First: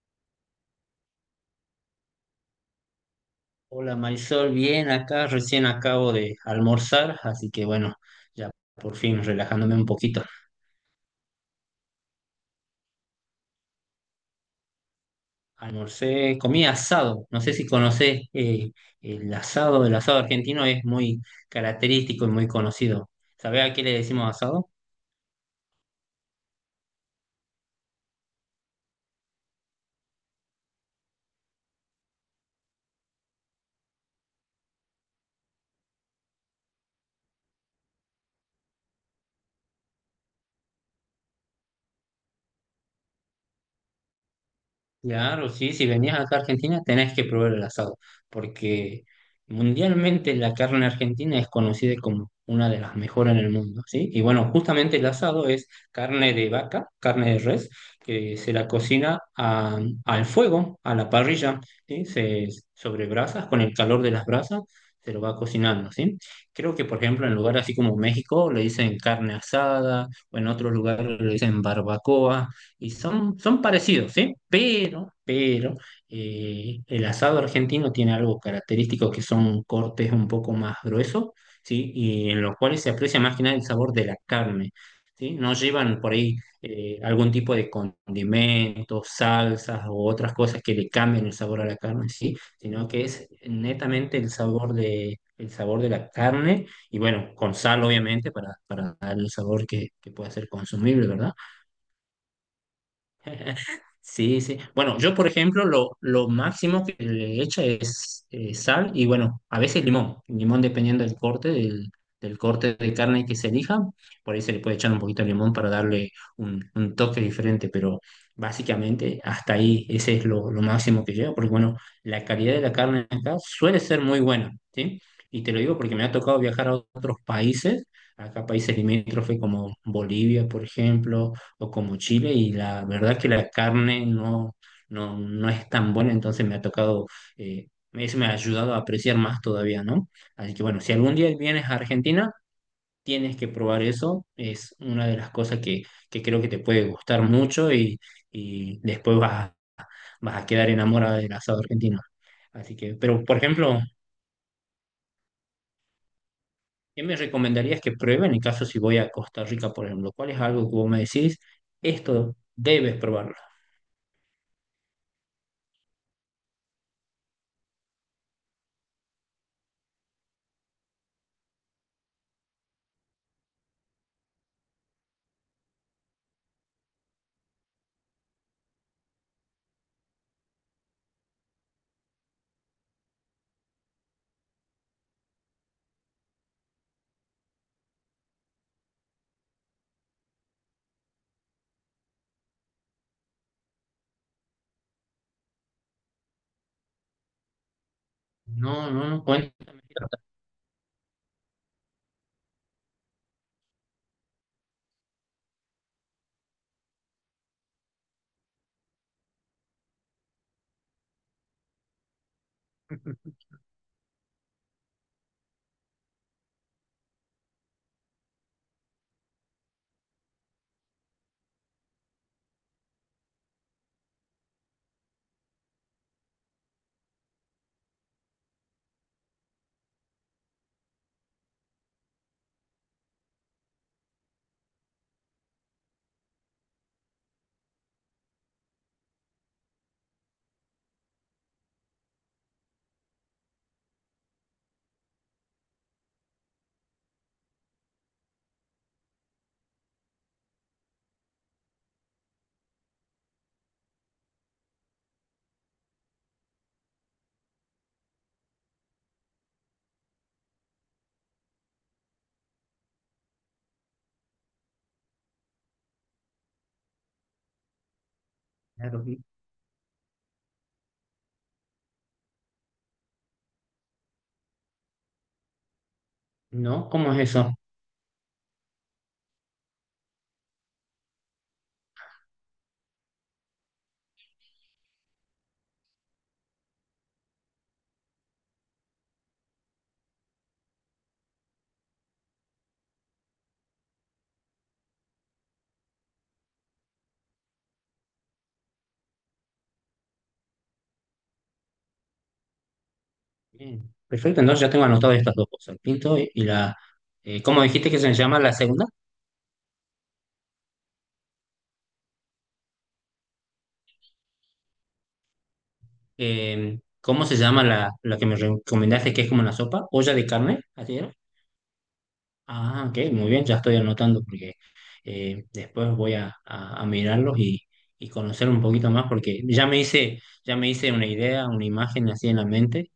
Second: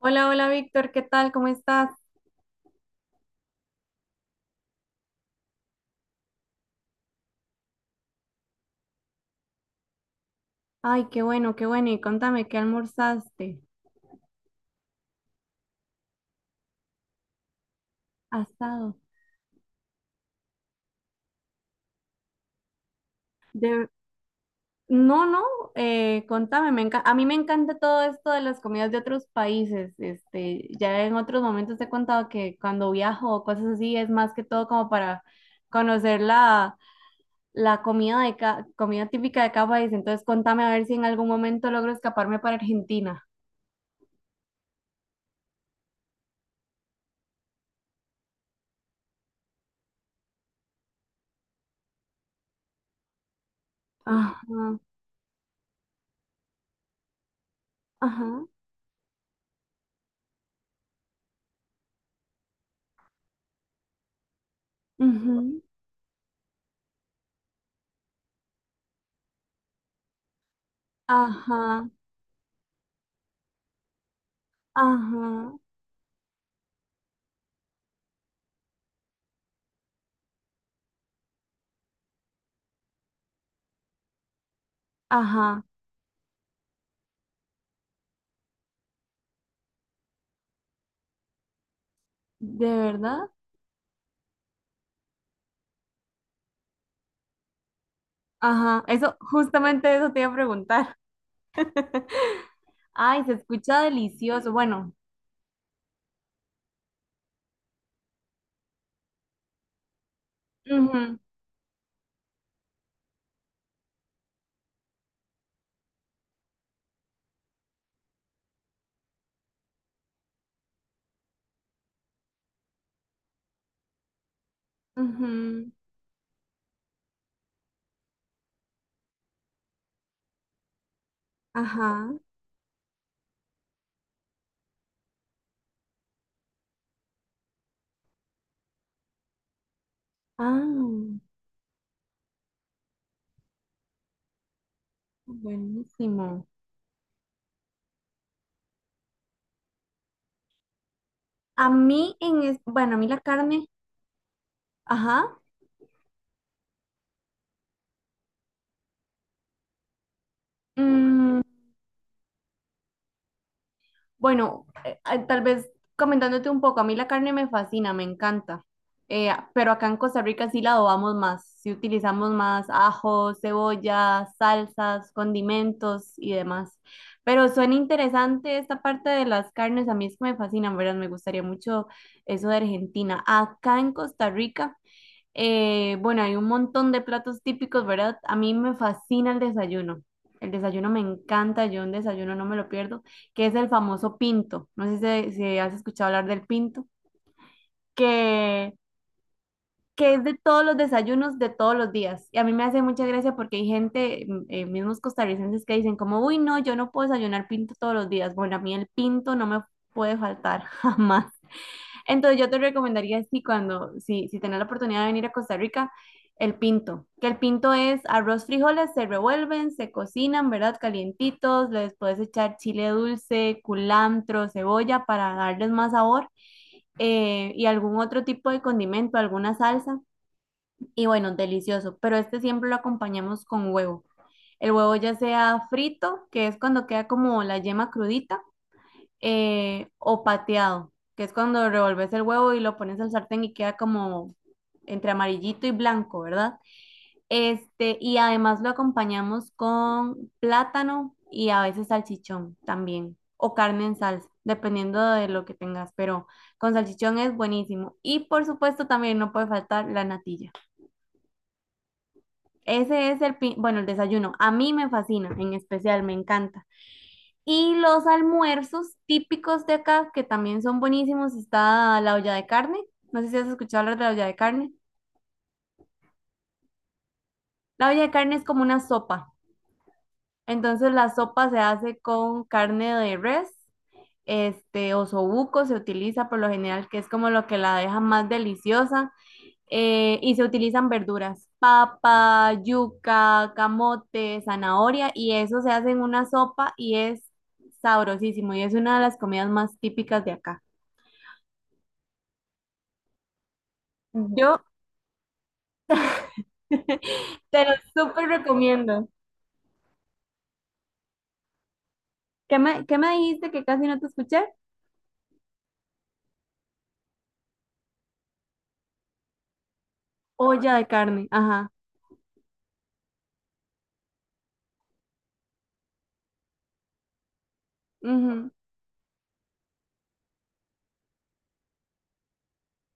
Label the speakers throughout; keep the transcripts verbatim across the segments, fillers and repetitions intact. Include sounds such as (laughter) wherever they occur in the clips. Speaker 1: Hola, hola Víctor, ¿qué tal? ¿Cómo estás?
Speaker 2: Hola Marisol, bien acá, recién acabo de almorzar, así que bueno, ya por fin relajándome un poquito.
Speaker 1: Ay, qué bueno, qué bueno. Y contame, ¿qué almorzaste?
Speaker 2: Almorcé, comí asado, no sé si conocés eh,
Speaker 1: Asado.
Speaker 2: el asado, el asado argentino es muy característico y muy conocido. ¿Sabés a qué
Speaker 1: De...
Speaker 2: le decimos asado?
Speaker 1: No, no, eh, contame, me enca- a mí me encanta todo esto de las comidas de otros países. Este, ya en otros momentos te he contado que cuando viajo o cosas así es más que todo como para conocer la, la comida de ca- comida típica de cada país. Entonces, contame a ver si en algún momento logro escaparme para Argentina.
Speaker 2: Claro, sí, si venías acá a Argentina tenés que probar el asado, porque mundialmente la carne argentina es conocida como una de las mejores en el mundo, ¿sí? Y
Speaker 1: Ajá,
Speaker 2: bueno, justamente el asado es carne de vaca, carne de res, que
Speaker 1: ajá.
Speaker 2: se la cocina a- al fuego, a la parrilla, ¿sí? Se, sobre brasas, con el calor de las brasas, se lo va
Speaker 1: Ujú.
Speaker 2: cocinando, ¿sí? Creo que, por ejemplo, en lugares así como México le dicen carne asada, o en otros lugares le dicen
Speaker 1: Ajá,
Speaker 2: barbacoa y son, son parecidos, ¿sí? Pero,
Speaker 1: ajá.
Speaker 2: pero eh, el asado argentino tiene algo característico que son cortes un poco más gruesos, ¿sí? Y en los cuales se aprecia más que nada el sabor de la carne, ¿sí? No
Speaker 1: Ajá.
Speaker 2: llevan por ahí eh, algún tipo de condimentos, salsas o otras cosas que le cambien el sabor a la carne, ¿sí?
Speaker 1: ¿De
Speaker 2: Sino que es
Speaker 1: verdad?
Speaker 2: netamente el sabor de, el sabor de la carne y bueno, con sal obviamente para,
Speaker 1: Ajá,
Speaker 2: para
Speaker 1: eso,
Speaker 2: dar el sabor que,
Speaker 1: justamente
Speaker 2: que
Speaker 1: eso te iba
Speaker 2: pueda
Speaker 1: a
Speaker 2: ser
Speaker 1: preguntar.
Speaker 2: consumible, ¿verdad?
Speaker 1: (laughs) Ay, se escucha
Speaker 2: (laughs) Sí,
Speaker 1: delicioso.
Speaker 2: sí.
Speaker 1: Bueno.
Speaker 2: Bueno, yo, por ejemplo, lo, lo máximo que le echa es eh, sal y, bueno, a veces limón. Limón dependiendo del corte, del, del corte de carne que se elija. Por ahí se le puede echar un poquito de limón para darle un, un toque diferente, pero básicamente hasta ahí ese es lo, lo máximo que llevo, porque, bueno, la calidad de la carne acá suele ser muy buena, ¿sí?
Speaker 1: Ujú,
Speaker 2: Y te lo
Speaker 1: ujú.
Speaker 2: digo porque me ha tocado viajar a otros países, acá países limítrofes como Bolivia, por ejemplo, o como
Speaker 1: Ajá.
Speaker 2: Chile y la verdad que la carne no, no, no es tan buena, entonces me ha tocado, eh, eso me ha ayudado a apreciar más todavía, ¿no? Así que bueno, si algún
Speaker 1: Ah,
Speaker 2: día vienes a Argentina, tienes que probar eso, es una de las cosas que, que creo
Speaker 1: buenísimo.
Speaker 2: que te puede gustar mucho y, y después vas, a- vas a quedar enamorada del asado
Speaker 1: A
Speaker 2: argentino.
Speaker 1: mí en es,
Speaker 2: Así
Speaker 1: bueno,
Speaker 2: que,
Speaker 1: a mí la
Speaker 2: pero por
Speaker 1: carne,
Speaker 2: ejemplo...
Speaker 1: ajá.
Speaker 2: ¿Qué me recomendarías que pruebe en el caso si voy a Costa Rica, por ejemplo? ¿Cuál es algo que vos me decís?
Speaker 1: mm,
Speaker 2: Esto debes probarlo.
Speaker 1: Bueno, eh, eh, tal vez comentándote un poco, a mí la carne me fascina, me encanta. Eh, pero acá en Costa Rica sí la adobamos más, sí utilizamos más ajos, cebollas, salsas, condimentos y demás. Pero suena interesante esta parte de las carnes, a mí es que me fascinan, ¿verdad? Me gustaría mucho eso de Argentina. Acá en Costa Rica. Eh, bueno, hay un montón de platos típicos, ¿verdad? A mí me fascina el desayuno. El desayuno me encanta, yo un desayuno no me lo pierdo, que es el famoso pinto. No sé si, si has escuchado hablar del pinto, que,
Speaker 2: No, no, no, cuéntame.
Speaker 1: que es de todos los desayunos de todos los días. Y a mí me hace mucha gracia porque hay gente, mm, eh, mismos costarricenses, que dicen como, uy, no, yo no puedo desayunar pinto todos los días. Bueno, a mí el pinto no me puede faltar (laughs) jamás. Entonces yo te recomendaría
Speaker 2: (laughs)
Speaker 1: si cuando, si, si tenés la oportunidad de venir a Costa Rica, el pinto, que el pinto es arroz, frijoles, se revuelven, se cocinan, ¿verdad? Calientitos, les puedes echar chile dulce, culantro, cebolla para darles más sabor, eh, y algún otro tipo de condimento, alguna salsa y bueno, delicioso, pero este siempre lo acompañamos con huevo. El huevo ya sea frito, que es cuando queda como la yema crudita, eh, o pateado, que es cuando revolves el huevo y lo pones al sartén y queda como entre amarillito y blanco, ¿verdad? Este, y además lo acompañamos con plátano y a veces salchichón también, o carne en salsa, dependiendo de lo que tengas, pero con salchichón es buenísimo. Y por supuesto también no puede faltar la natilla. Ese es el, pi- bueno, el desayuno. A mí me fascina, en especial, me encanta. Y los almuerzos
Speaker 2: Claro, sí.
Speaker 1: típicos de acá, que también son buenísimos, está la olla de carne. No sé si has escuchado hablar de la olla de carne.
Speaker 2: No, ¿cómo es eso?
Speaker 1: La olla de carne es como una sopa. Entonces la sopa se hace con carne de res, este, o osobuco se utiliza por lo general, que es como lo que la deja más deliciosa. Eh, y se utilizan verduras, papa, yuca, camote, zanahoria, y eso se hace en una sopa y es sabrosísimo y es una de las comidas más típicas de acá.
Speaker 2: Bien, perfecto,
Speaker 1: Yo
Speaker 2: entonces ya tengo anotado estas dos cosas, el pinto y, y la...
Speaker 1: (laughs)
Speaker 2: eh,
Speaker 1: te
Speaker 2: ¿cómo
Speaker 1: lo
Speaker 2: dijiste que se
Speaker 1: súper
Speaker 2: llama la segunda?
Speaker 1: recomiendo. ¿Qué me, ¿qué me dijiste que casi no te escuché?
Speaker 2: Eh, ¿cómo se llama la, la que me recomendaste que es como una sopa? ¿Olla de
Speaker 1: Olla
Speaker 2: carne?
Speaker 1: de
Speaker 2: ¿Así era?
Speaker 1: carne, ajá.
Speaker 2: Ah, ok, muy bien, ya estoy anotando porque eh, después voy a, a- a mirarlos y, y conocer
Speaker 1: Ujú.
Speaker 2: un poquito más porque ya me hice, ya me hice una idea, una imagen así en la mente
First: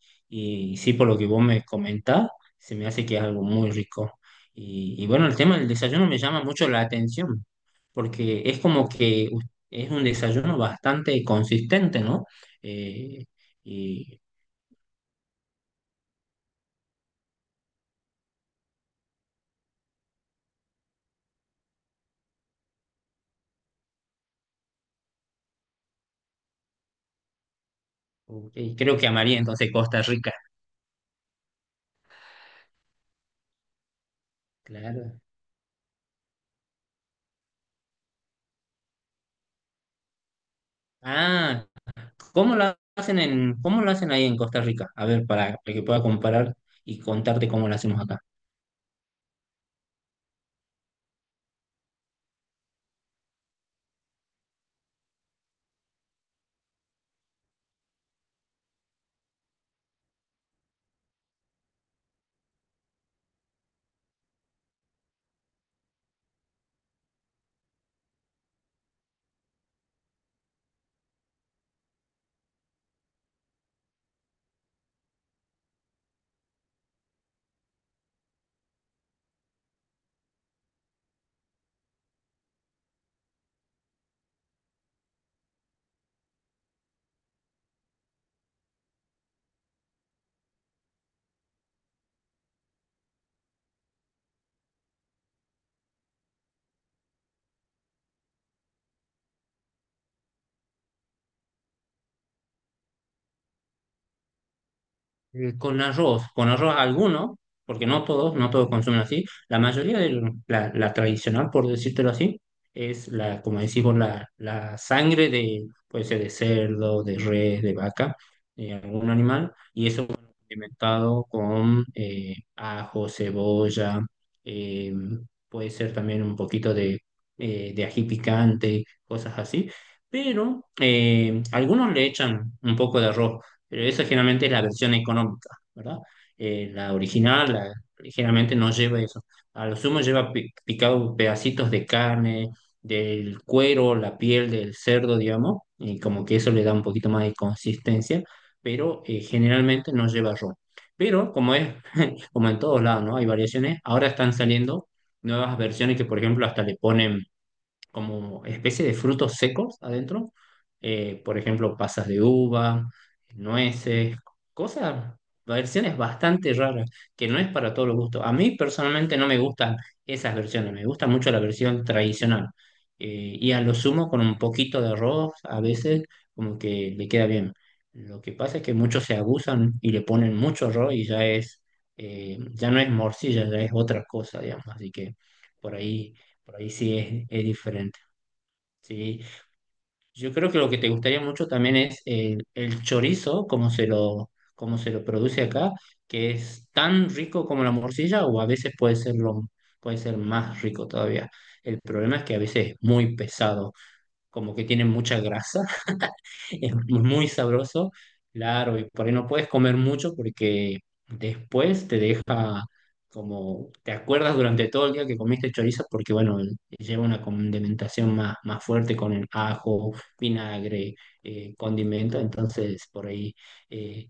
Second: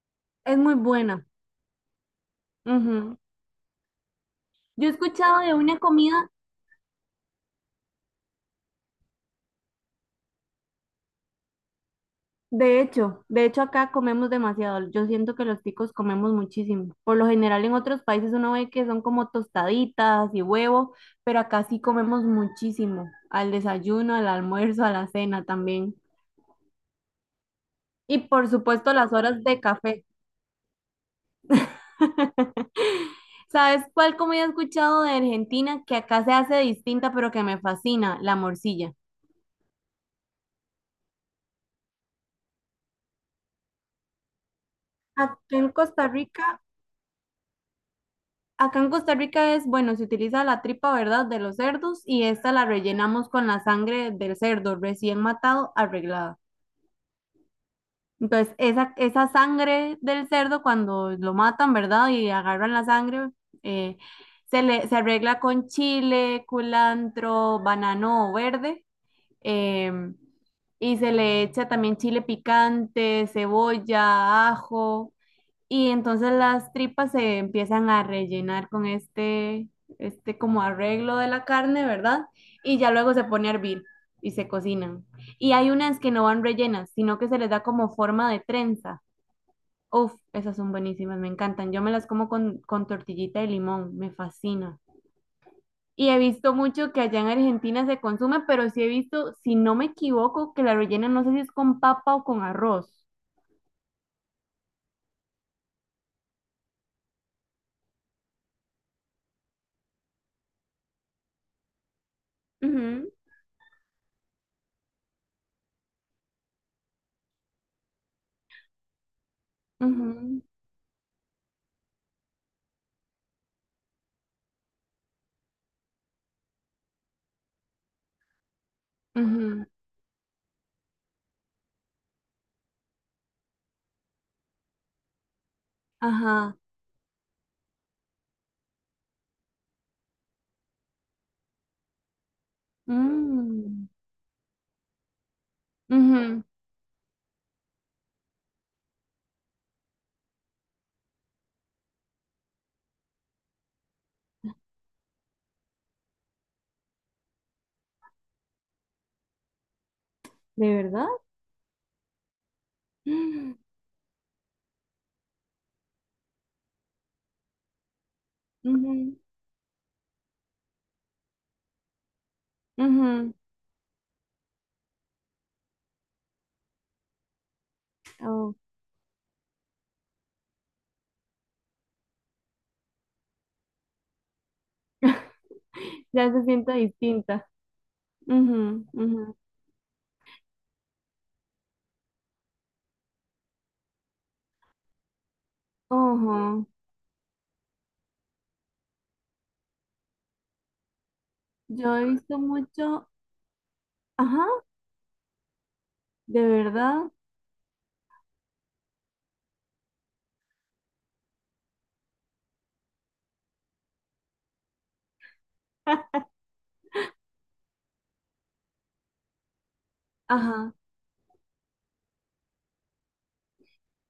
Speaker 1: Es muy
Speaker 2: y sí, por lo
Speaker 1: buena.
Speaker 2: que vos me comentás, se me hace
Speaker 1: Ujú.
Speaker 2: que es algo muy rico.
Speaker 1: Yo he
Speaker 2: Y, y bueno, el
Speaker 1: escuchado de
Speaker 2: tema del
Speaker 1: una
Speaker 2: desayuno me
Speaker 1: comida,
Speaker 2: llama mucho la atención porque es como que us- es un desayuno bastante consistente, ¿no?
Speaker 1: de hecho,
Speaker 2: Eh,
Speaker 1: de hecho acá
Speaker 2: y,
Speaker 1: comemos demasiado. Yo siento que los ticos comemos muchísimo. Por lo general en otros países uno ve que son como tostaditas y huevo, pero acá sí comemos muchísimo. Al desayuno, al almuerzo, a la cena también. Y por
Speaker 2: y
Speaker 1: supuesto
Speaker 2: creo que
Speaker 1: las
Speaker 2: amaría
Speaker 1: horas de
Speaker 2: entonces Costa
Speaker 1: café.
Speaker 2: Rica,
Speaker 1: (laughs) ¿Sabes cuál comida he escuchado de
Speaker 2: claro.
Speaker 1: Argentina que acá se hace distinta pero que me fascina? La morcilla.
Speaker 2: Ah, ¿cómo lo hacen en, cómo lo hacen ahí en Costa Rica? A ver,
Speaker 1: Acá
Speaker 2: para,
Speaker 1: en
Speaker 2: para que pueda
Speaker 1: Costa
Speaker 2: comparar
Speaker 1: Rica,
Speaker 2: y contarte cómo lo hacemos acá.
Speaker 1: acá en Costa Rica es, bueno, se utiliza la tripa, ¿verdad?, de los cerdos y esta la rellenamos con la sangre del cerdo recién matado, arreglada. Entonces, esa, esa sangre del cerdo, cuando lo matan, ¿verdad?, y agarran la sangre, eh, se le, se arregla con chile, culantro, banano verde, em, y se le echa también chile picante, cebolla, ajo, y entonces las tripas se empiezan a rellenar con este, este como arreglo de la carne, ¿verdad? Y ya luego se pone a hervir y se cocinan. Y hay unas que no van rellenas, sino que se les da como forma de trenza. Uf, esas son buenísimas, me encantan. Yo me las como con, con tortillita de limón, me fascina. Y he visto mucho que allá en Argentina se consume, pero sí he visto, si no me equivoco, que la rellenan, no sé si es con papa o con arroz.
Speaker 2: Eh, Con arroz, con arroz alguno, porque no todos, no todos consumen así. La mayoría de lo- la, la tradicional, por decírtelo así, es
Speaker 1: Ujú.
Speaker 2: la, como decimos, la, la sangre de, puede ser de cerdo, de res, de vaca, de algún animal, y eso bueno,
Speaker 1: Ujú,
Speaker 2: alimentado con eh, ajo, cebolla, eh, puede ser también un poquito de, eh, de ají picante, cosas
Speaker 1: ujú.
Speaker 2: así. Pero eh, algunos le echan un poco de arroz, pero esa generalmente es la versión económica, ¿verdad?
Speaker 1: Ajá.
Speaker 2: Eh, la original la- Generalmente no lleva eso. A lo sumo lleva pi- picado pedacitos de carne, del
Speaker 1: mm,
Speaker 2: cuero, la piel del cerdo, digamos, y como que
Speaker 1: Ujú.
Speaker 2: eso le da un poquito más de consistencia, pero eh, generalmente no lleva ron. Pero como es, (laughs) como en todos lados, ¿no? Hay variaciones, ahora están saliendo nuevas versiones que, por ejemplo, hasta le ponen como especie de frutos secos adentro.
Speaker 1: ¿De verdad?
Speaker 2: eh, por ejemplo, pasas de uva,
Speaker 1: (gasps)
Speaker 2: nueces, cosas, versiones bastante raras, que no es para todos los gustos. A mí
Speaker 1: Mm,
Speaker 2: personalmente
Speaker 1: ujú,
Speaker 2: no me gustan esas versiones, me gusta mucho la versión tradicional.
Speaker 1: ujú.
Speaker 2: Eh, y a lo sumo con un poquito de arroz, a veces como que le queda bien. Lo que
Speaker 1: Oh.
Speaker 2: pasa es que muchos se abusan y le ponen mucho arroz y ya es, eh, ya no es morcilla, ya es otra cosa, digamos. Así que por ahí
Speaker 1: Ya se
Speaker 2: por ahí
Speaker 1: siente
Speaker 2: sí es, es
Speaker 1: distinta.
Speaker 2: diferente.
Speaker 1: Ujú,
Speaker 2: Sí,
Speaker 1: ujú.
Speaker 2: yo creo que lo que te gustaría mucho también es el, el chorizo, como se lo, como se lo produce acá, que
Speaker 1: Ojo.
Speaker 2: es tan rico como la morcilla o a veces puede ser lo, puede ser más rico todavía. El
Speaker 1: Yo he
Speaker 2: problema es que
Speaker 1: visto
Speaker 2: a veces es
Speaker 1: mucho.
Speaker 2: muy pesado,
Speaker 1: Ajá,
Speaker 2: como que tiene mucha grasa,
Speaker 1: ¿de
Speaker 2: es
Speaker 1: verdad?
Speaker 2: muy sabroso, claro, y por ahí no puedes comer mucho porque después te deja como, te acuerdas durante todo el día que comiste chorizo porque, bueno, lleva una condimentación más, más fuerte con el ajo,
Speaker 1: Ajá.
Speaker 2: vinagre, eh, condimento, entonces por ahí, eh,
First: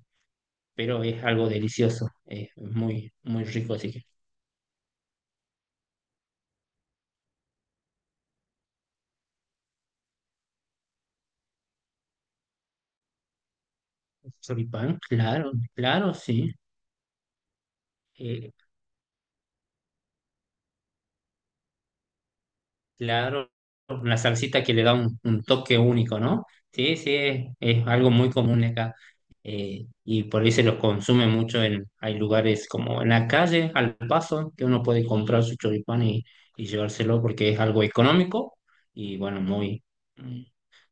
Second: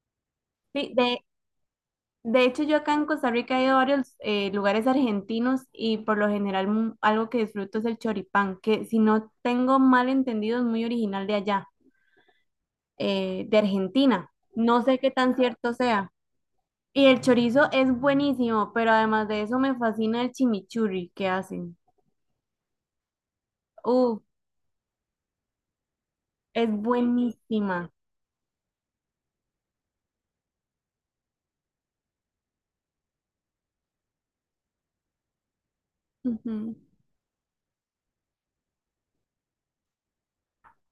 Speaker 1: Sí,
Speaker 2: pero
Speaker 1: de.
Speaker 2: es algo delicioso,
Speaker 1: De
Speaker 2: es
Speaker 1: hecho, yo acá en
Speaker 2: muy,
Speaker 1: Costa
Speaker 2: muy
Speaker 1: Rica he ido
Speaker 2: rico,
Speaker 1: a
Speaker 2: así que
Speaker 1: varios eh, lugares argentinos y por lo general mu- algo que disfruto es el choripán, que si no tengo mal entendido es muy original de allá, eh, de Argentina. No sé
Speaker 2: choripán,
Speaker 1: qué tan
Speaker 2: claro,
Speaker 1: cierto sea.
Speaker 2: claro, sí.
Speaker 1: Y el chorizo es
Speaker 2: eh,
Speaker 1: buenísimo, pero además de eso me fascina el chimichurri que hacen.
Speaker 2: Claro, la
Speaker 1: Uf,
Speaker 2: salsita que le da un, un toque único, ¿no?
Speaker 1: es
Speaker 2: Sí, sí, es, es
Speaker 1: buenísima.
Speaker 2: algo muy común acá. eh, y por ahí se los consume mucho en, hay lugares como en la calle, al paso, que uno puede comprar su choripán y, y
Speaker 1: Ujú,
Speaker 2: llevárselo porque es algo económico y bueno, muy, mm,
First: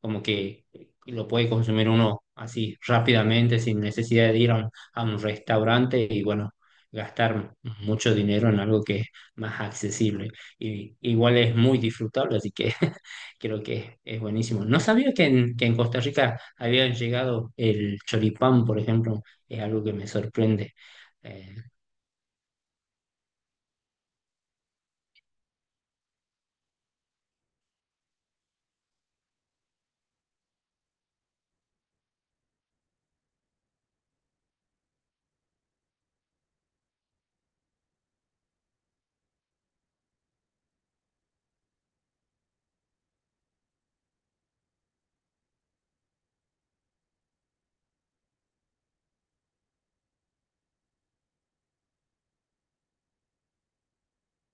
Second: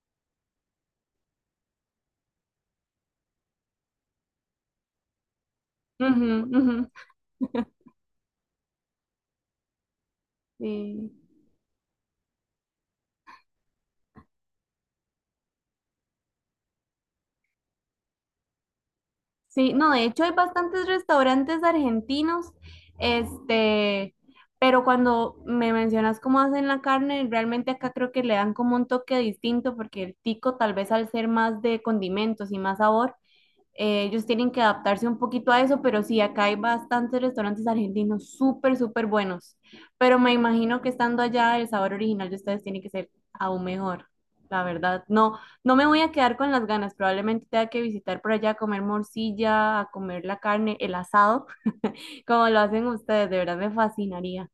Speaker 2: como que lo puede consumir uno así rápidamente sin necesidad de ir a un, a un restaurante y
Speaker 1: ujú,
Speaker 2: bueno,
Speaker 1: ujú,
Speaker 2: gastar mucho dinero en algo que es más accesible y
Speaker 1: sí.
Speaker 2: igual es muy disfrutable, así que (laughs) creo que es buenísimo. No sabía que en, que en Costa Rica había llegado el choripán, por ejemplo, es
Speaker 1: Sí,
Speaker 2: algo
Speaker 1: no,
Speaker 2: que
Speaker 1: de
Speaker 2: me
Speaker 1: hecho hay
Speaker 2: sorprende.
Speaker 1: bastantes
Speaker 2: Eh,
Speaker 1: restaurantes argentinos, este, pero cuando me mencionas cómo hacen la carne, realmente acá creo que le dan como un toque distinto porque el tico tal vez al ser más de condimentos y más sabor, eh, ellos tienen que adaptarse un poquito a eso, pero sí, acá hay bastantes restaurantes argentinos súper, súper buenos. Pero me imagino que estando allá, el sabor original de ustedes tiene que ser aún mejor, la verdad. No, no me voy a quedar con las ganas. Probablemente tenga que visitar por allá a comer morcilla, a comer la carne, el asado, (laughs) como lo hacen ustedes. De verdad me fascinaría.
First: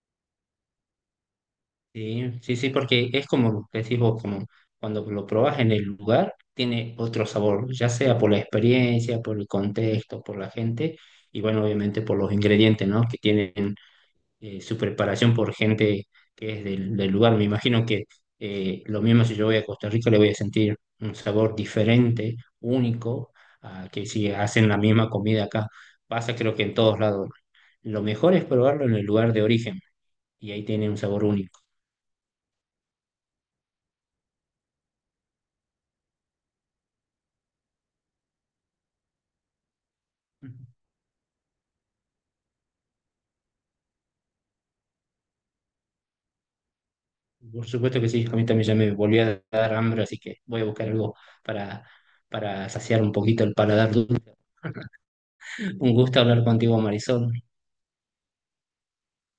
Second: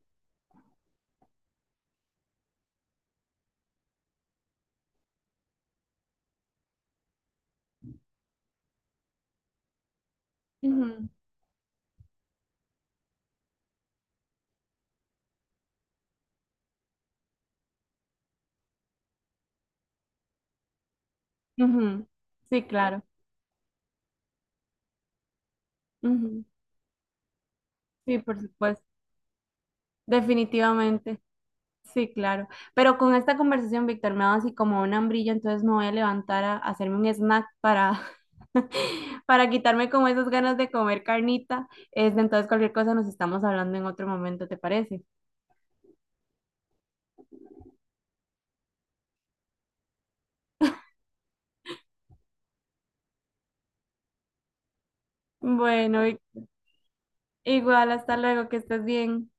Speaker 2: sí, sí, sí, porque es como decís vos, como cuando lo probás en el lugar, tiene otro sabor, ya sea por la experiencia, por el contexto, por la gente,
Speaker 1: Ujú,
Speaker 2: y bueno, obviamente por los ingredientes, ¿no? Que tienen eh, su preparación por gente que es del, del lugar. Me imagino que eh, lo mismo si yo voy a Costa Rica le voy a sentir un sabor
Speaker 1: ujú.
Speaker 2: diferente,
Speaker 1: Sí, claro.
Speaker 2: único, a que si hacen la misma comida acá. Pasa
Speaker 1: Ujú.
Speaker 2: creo que en todos lados. Lo
Speaker 1: Sí,
Speaker 2: mejor
Speaker 1: por
Speaker 2: es
Speaker 1: supuesto.
Speaker 2: probarlo en el lugar de origen y ahí tiene un
Speaker 1: Definitivamente.
Speaker 2: sabor único.
Speaker 1: Sí, claro. Pero con esta conversación, Víctor, me ha dado así como un hambrillo, entonces me voy a levantar a, a hacerme un snack para, (laughs) para quitarme como esas ganas de comer carnita. Este, entonces, cualquier cosa nos estamos hablando en otro momento, ¿te parece?
Speaker 2: Por supuesto que sí, a mí también ya me volvió a dar hambre, así que voy a buscar algo para, para saciar un poquito el paladar. Un
Speaker 1: Bueno, Vic-
Speaker 2: gusto hablar contigo, Marisol.
Speaker 1: igual, hasta luego, que estés bien.